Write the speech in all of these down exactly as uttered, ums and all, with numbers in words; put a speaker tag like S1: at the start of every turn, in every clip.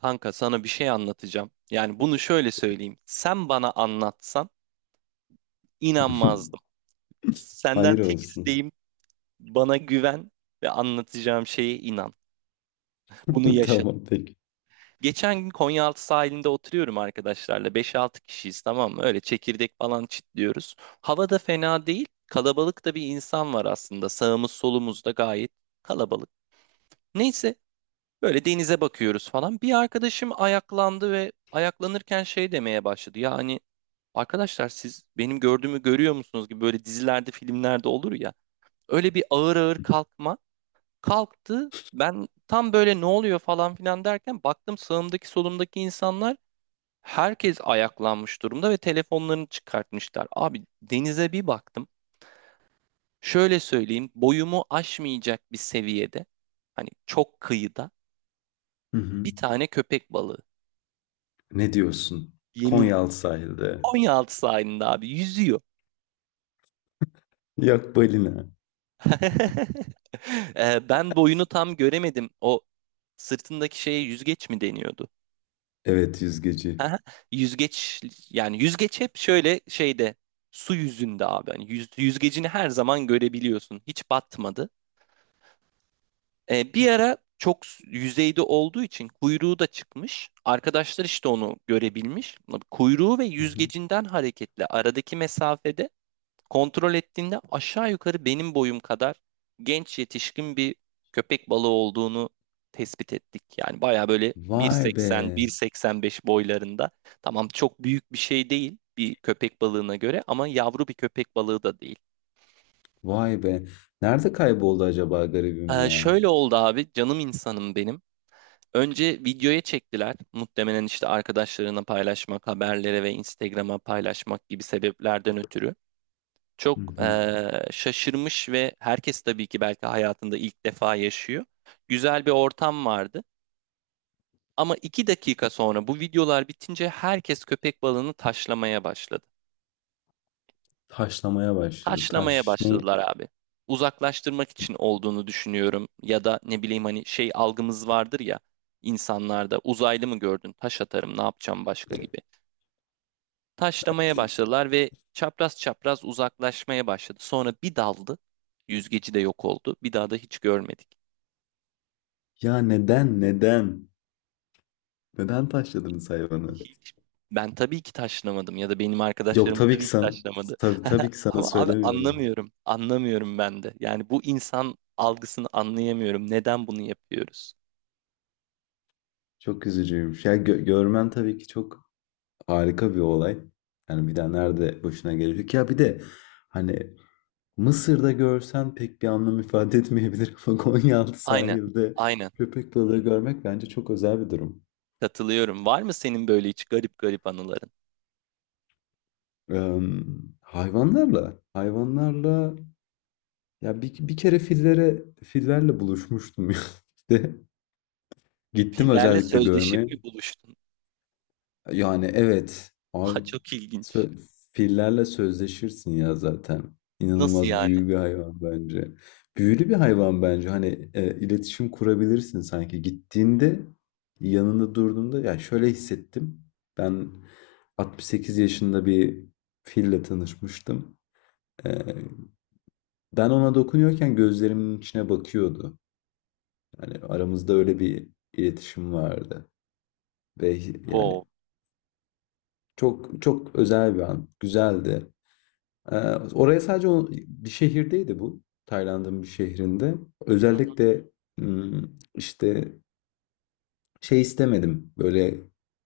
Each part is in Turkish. S1: Kanka sana bir şey anlatacağım. Yani bunu şöyle söyleyeyim. Sen bana anlatsan inanmazdım. Senden
S2: Hayır
S1: tek
S2: olsun.
S1: isteğim bana güven ve anlatacağım şeye inan. Bunu yaşadım.
S2: Tamam, peki.
S1: Geçen gün Konyaaltı sahilinde oturuyorum arkadaşlarla. Beş altı kişiyiz, tamam mı? Öyle çekirdek falan çitliyoruz. Hava da fena değil. Kalabalık da bir insan var aslında. Sağımız solumuz da gayet kalabalık. Neyse, böyle denize bakıyoruz falan. Bir arkadaşım ayaklandı ve ayaklanırken şey demeye başladı. Yani arkadaşlar, siz benim gördüğümü görüyor musunuz gibi, böyle dizilerde, filmlerde olur ya. Öyle bir ağır ağır kalkma. Kalktı. Ben tam böyle ne oluyor falan filan derken baktım, sağımdaki solumdaki insanlar, herkes ayaklanmış durumda ve telefonlarını çıkartmışlar. Abi, denize bir baktım. Şöyle söyleyeyim, boyumu aşmayacak bir seviyede. Hani çok kıyıda
S2: Hı hı.
S1: bir tane köpek balığı.
S2: Ne diyorsun?
S1: Yemin.
S2: Konyaaltı sahilde.
S1: Konyaaltı sahilinde abi yüzüyor.
S2: Yok, balina.
S1: Ee, ben boyunu tam göremedim. O sırtındaki şeye yüzgeç mi deniyordu?
S2: Evet, yüzgeci.
S1: Aha, yüzgeç, yani yüzgeç hep şöyle şeyde, su yüzünde abi. Hani yüz- yüzgecini her zaman görebiliyorsun. Hiç batmadı. Ee, bir ara çok s- yüzeyde olduğu için kuyruğu da çıkmış. Arkadaşlar işte onu görebilmiş. Kuyruğu ve
S2: Hı hı.
S1: yüzgecinden hareketle aradaki mesafede, kontrol ettiğinde aşağı yukarı benim boyum kadar genç yetişkin bir köpek balığı olduğunu tespit ettik. Yani baya böyle
S2: Vay
S1: bir seksen,
S2: be.
S1: bir seksen beş boylarında. Tamam, çok büyük bir şey değil bir köpek balığına göre ama yavru bir köpek balığı da değil.
S2: Vay be. Nerede kayboldu acaba garibim
S1: Ee,
S2: ya?
S1: şöyle oldu abi, canım insanım benim. Önce videoya çektiler. Muhtemelen işte arkadaşlarına paylaşmak, haberlere ve Instagram'a paylaşmak gibi sebeplerden ötürü.
S2: Hı
S1: Çok
S2: hı.
S1: eee, şaşırmış ve herkes tabii ki belki hayatında ilk defa yaşıyor. Güzel bir ortam vardı. Ama iki dakika sonra bu videolar bitince herkes köpek balığını taşlamaya başladı.
S2: Taşlamaya başladı.
S1: Taşlamaya
S2: Taş ne?
S1: başladılar abi. Uzaklaştırmak için olduğunu düşünüyorum. Ya da ne bileyim, hani şey algımız vardır ya insanlarda, uzaylı mı gördün, taş atarım, ne yapacağım başka gibi. Taşlamaya başladılar ve çapraz çapraz uzaklaşmaya başladı. Sonra bir daldı. Yüzgeci de yok oldu. Bir daha da hiç görmedik.
S2: Ya, neden neden? Neden taşladınız hayvanı?
S1: Hiç, ben tabii ki taşlamadım ya da benim
S2: Yok,
S1: arkadaşlarım
S2: tabii ki
S1: tabii ki
S2: sana.
S1: taşlamadı.
S2: Tabii, tabii ki sana
S1: Ama abi
S2: söylemiyorum.
S1: anlamıyorum. Anlamıyorum ben de. Yani bu insan algısını anlayamıyorum. Neden bunu yapıyoruz?
S2: Çok üzücüymüş. Ya, gö- görmen tabii ki çok. Harika bir olay. Yani bir daha nerede başına gelecek? Ya bir de hani Mısır'da görsen pek bir anlam ifade etmeyebilir ama Konyaaltı
S1: Aynen.
S2: sahilde
S1: Aynen.
S2: köpek balığı görmek bence çok özel bir durum.
S1: Katılıyorum. Var mı senin böyle hiç garip garip anıların?
S2: Eee, hayvanlarla, hayvanlarla ya bir, bir kere fillere, fillerle buluşmuştum ya. İşte gittim
S1: Fillerle
S2: özellikle
S1: sözleşip
S2: görmeye.
S1: mi buluştun?
S2: Yani evet
S1: Aa,
S2: abi,
S1: çok ilginç.
S2: sö- fillerle sözleşirsin ya zaten.
S1: Nasıl
S2: İnanılmaz
S1: yani?
S2: büyülü bir hayvan bence. Büyülü bir hayvan bence. Hani e, iletişim kurabilirsin sanki. Gittiğinde yanında durduğunda ya şöyle hissettim. Ben altmış sekiz yaşında bir fille tanışmıştım. E, ben ona dokunuyorken gözlerimin içine bakıyordu. Yani aramızda öyle bir iletişim vardı. Ve yani
S1: Wow.
S2: çok çok özel bir an. Güzeldi. Ee, oraya sadece o- bir şehirdeydi bu. Tayland'ın bir şehrinde.
S1: Hı hı.
S2: Özellikle hmm, işte şey istemedim. Böyle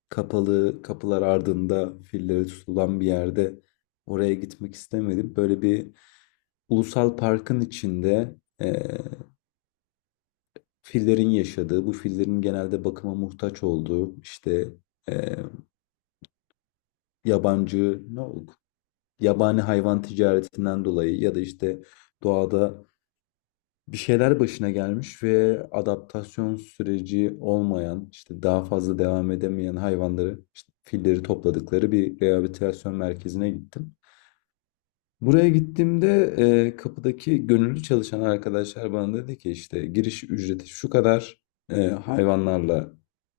S2: kapalı kapılar ardında filleri tutulan bir yerde oraya gitmek istemedim. Böyle bir ulusal parkın içinde e, fillerin yaşadığı, bu fillerin genelde bakıma muhtaç olduğu, işte e, yabancı ne oldu? Yabani hayvan ticaretinden dolayı ya da işte doğada bir şeyler başına gelmiş ve adaptasyon süreci olmayan, işte daha fazla devam edemeyen hayvanları, işte filleri topladıkları bir rehabilitasyon merkezine gittim. Buraya gittiğimde, eee, kapıdaki gönüllü çalışan arkadaşlar bana dedi ki işte giriş ücreti şu kadar, eee, hayvanlarla,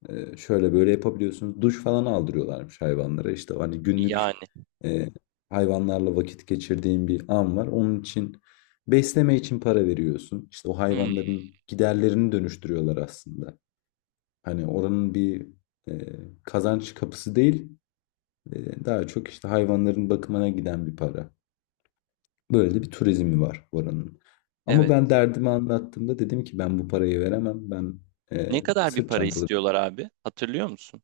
S2: eee, şöyle böyle yapabiliyorsunuz. Duş falan aldırıyorlarmış hayvanlara. İşte hani günlük,
S1: Yani.
S2: eee, hayvanlarla vakit geçirdiğin bir an var. Onun için besleme için para veriyorsun. İşte, o
S1: Hmm,
S2: hayvanların giderlerini dönüştürüyorlar aslında. Hani, oranın bir, eee, kazanç kapısı değil, eee, daha çok işte hayvanların bakımına giden bir para. Böyle de bir turizmi var oranın. Ama
S1: evet.
S2: ben derdimi anlattığımda dedim ki ben bu parayı veremem. Ben
S1: Ne
S2: e,
S1: kadar bir
S2: sırt
S1: para
S2: çantalı.
S1: istiyorlar abi? Hatırlıyor musun?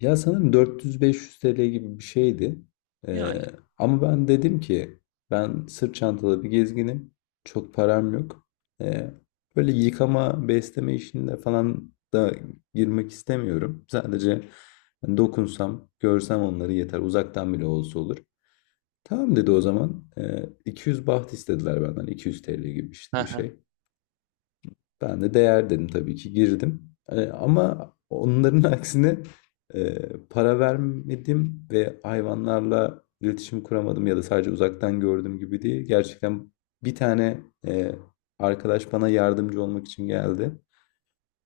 S2: Ya sanırım dört yüz beş yüz T L gibi bir şeydi.
S1: Yani.
S2: E, ama ben dedim ki ben sırt çantalı bir gezginim. Çok param yok. E, böyle yıkama, besleme işinde falan da girmek istemiyorum. Sadece hani dokunsam, görsem onları yeter. Uzaktan bile olsa olur. Tamam dedi o zaman. Ee, iki yüz baht istediler benden. iki yüz T L gibi
S1: Hı
S2: işte bir
S1: hı.
S2: şey. Ben de değer dedim, tabii ki girdim. Ee, ama onların aksine e, para vermedim ve hayvanlarla iletişim kuramadım ya da sadece uzaktan gördüm gibi değil. Gerçekten bir tane e, arkadaş bana yardımcı olmak için geldi.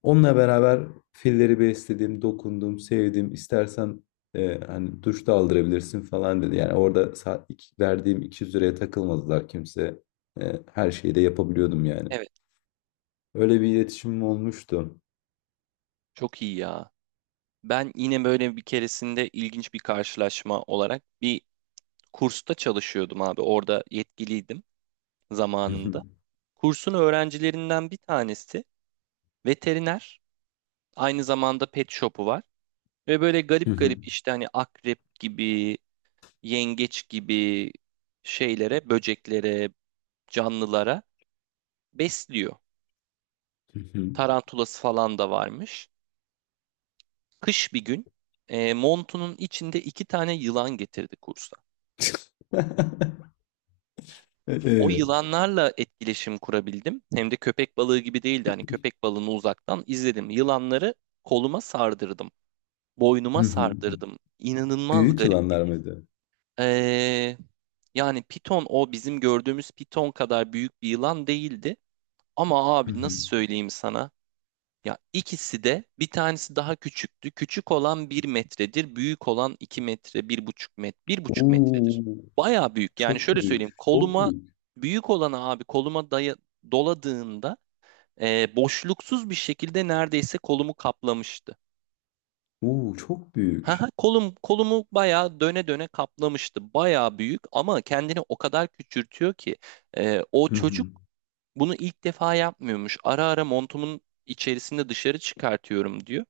S2: Onunla beraber filleri besledim, dokundum, sevdim. İstersen e, hani duş da aldırabilirsin falan dedi. Yani orada saat iki- verdiğim iki yüz liraya takılmadılar kimse. E, her şeyi de yapabiliyordum yani.
S1: Evet.
S2: Öyle bir iletişimim olmuştu.
S1: Çok iyi ya. Ben yine böyle bir keresinde ilginç bir karşılaşma olarak, bir kursta çalışıyordum abi. Orada yetkiliydim zamanında. Kursun öğrencilerinden bir tanesi veteriner. Aynı zamanda pet shop'u var. Ve böyle garip garip, işte hani akrep gibi, yengeç gibi şeylere, böceklere, canlılara besliyor. Tarantulası falan da varmış. Kış bir gün e, montunun içinde iki tane yılan getirdi kursa. O
S2: Ee,
S1: yılanlarla etkileşim kurabildim. Hem de köpek balığı gibi değildi. Hani köpek balığını uzaktan izledim. Yılanları koluma sardırdım. Boynuma sardırdım. İnanılmaz
S2: Büyük
S1: garip bir
S2: yılanlar
S1: his.
S2: mıydı?
S1: Ee, yani piton, o bizim gördüğümüz piton kadar büyük bir yılan değildi. Ama abi, nasıl söyleyeyim sana? Ya ikisi de, bir tanesi daha küçüktü. Küçük olan bir metredir. Büyük olan iki metre, bir buçuk metre, buçuk metredir.
S2: Oo,
S1: Bayağı büyük. Yani
S2: çok
S1: şöyle söyleyeyim.
S2: büyük, çok
S1: Koluma,
S2: büyük.
S1: büyük olanı abi koluma daya, doladığında e, boşluksuz bir şekilde neredeyse kolumu kaplamıştı.
S2: Oo, çok
S1: Haha,
S2: büyük.
S1: kolum, kolumu bayağı döne döne kaplamıştı. Bayağı büyük ama kendini o kadar küçültüyor ki e, o çocuk bunu ilk defa yapmıyormuş. Ara ara montumun içerisinde dışarı çıkartıyorum diyor.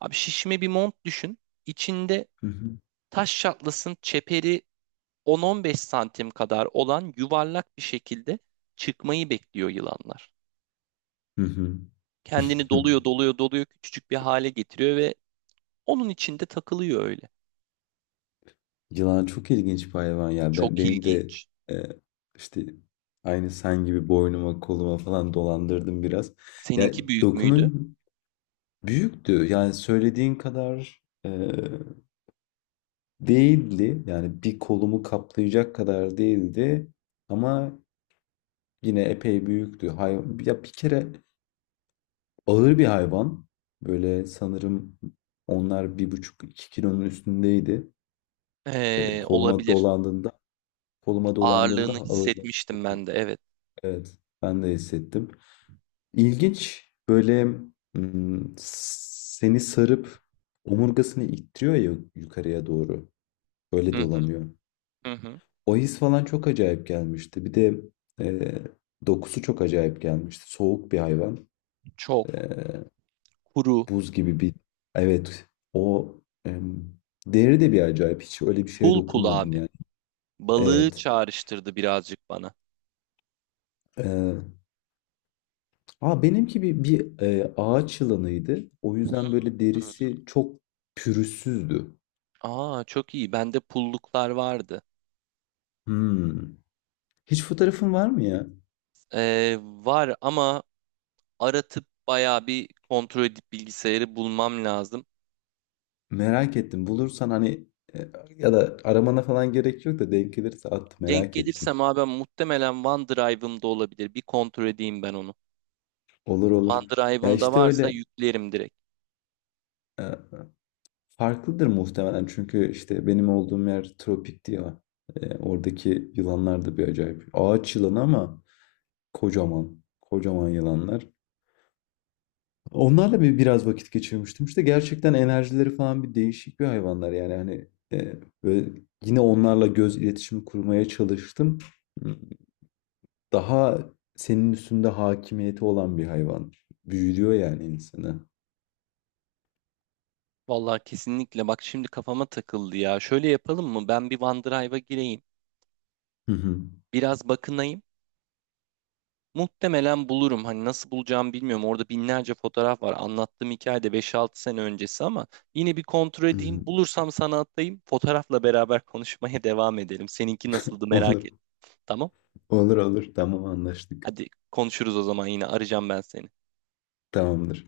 S1: Abi, şişme bir mont düşün. İçinde taş şatlasın, çeperi on on beş santim kadar olan yuvarlak bir şekilde çıkmayı bekliyor yılanlar. Kendini doluyor, doluyor, doluyor, küçücük bir hale getiriyor ve onun içinde takılıyor öyle.
S2: Yılan çok ilginç bir hayvan ya. Ben,
S1: Çok
S2: benim de
S1: ilginç.
S2: e, işte aynı sen gibi boynuma koluma falan dolandırdım biraz. Ya,
S1: Seninki büyük müydü?
S2: dokunun büyüktü. Yani söylediğin kadar e, değildi. Yani bir kolumu kaplayacak kadar değildi. Ama yine epey büyüktü. Hay ya, bir kere ağır bir hayvan. Böyle sanırım onlar bir buçuk iki kilonun üstündeydi. E,
S1: Ee,
S2: koluma
S1: olabilir.
S2: dolandığında koluma dolandığında
S1: Ağırlığını
S2: ağırlık
S1: hissetmiştim
S2: hissettim.
S1: ben de, evet.
S2: Evet, ben de hissettim. İlginç böyle, mm, seni sarıp omurgasını ittiriyor ya yukarıya doğru. Öyle
S1: Hı
S2: dolanıyor.
S1: hı hı. Hı.
S2: O his falan çok acayip gelmişti. Bir de e, dokusu çok acayip gelmişti. Soğuk bir hayvan.
S1: Çok. Kuru.
S2: Buz gibi bir. Evet, o em, deri de bir acayip. Hiç öyle bir şeye
S1: Pul pul
S2: dokunmadım
S1: abi.
S2: yani.
S1: Balığı
S2: Evet.
S1: çağrıştırdı birazcık bana.
S2: Ee, aa benimki bir, bir e, ağaç yılanıydı. O yüzden böyle
S1: Hı.
S2: derisi çok pürüzsüzdü.
S1: Aa, çok iyi. Bende pulluklar vardı.
S2: Hmm. Hiç fotoğrafın var mı ya?
S1: Ee, var ama aratıp bayağı bir kontrol edip bilgisayarı bulmam lazım.
S2: Merak ettim. Bulursan hani, e, ya da aramana falan gerek yok da denk gelirse at,
S1: Denk
S2: merak ettim.
S1: gelirsem abi muhtemelen OneDrive'ımda olabilir. Bir kontrol edeyim ben onu.
S2: Olur olur. Ya
S1: OneDrive'ımda
S2: işte
S1: varsa
S2: öyle
S1: yüklerim direkt.
S2: e, farklıdır muhtemelen çünkü işte benim olduğum yer tropikti ya. E, oradaki yılanlar da bir acayip. Ağaç yılanı ama kocaman. Kocaman yılanlar. Onlarla bir biraz vakit geçirmiştim. İşte gerçekten enerjileri falan bir değişik bir hayvanlar yani, hani e, böyle yine onlarla göz iletişimi kurmaya çalıştım. Daha senin üstünde hakimiyeti olan bir hayvan. Büyülüyor yani insanı.
S1: Vallahi kesinlikle, bak şimdi kafama takıldı ya. Şöyle yapalım mı? Ben bir OneDrive'a gireyim.
S2: Hı hı.
S1: Biraz bakınayım. Muhtemelen bulurum. Hani nasıl bulacağımı bilmiyorum. Orada binlerce fotoğraf var. Anlattığım hikaye de beş altı sene öncesi ama yine bir kontrol
S2: Hı hı.
S1: edeyim. Bulursam sana atayım. Fotoğrafla beraber konuşmaya devam edelim. Seninki nasıldı, merak
S2: Olur,
S1: ettim. Tamam.
S2: olur, olur. Tamam anlaştık.
S1: Hadi konuşuruz o zaman yine. Arayacağım ben seni.
S2: Tamamdır.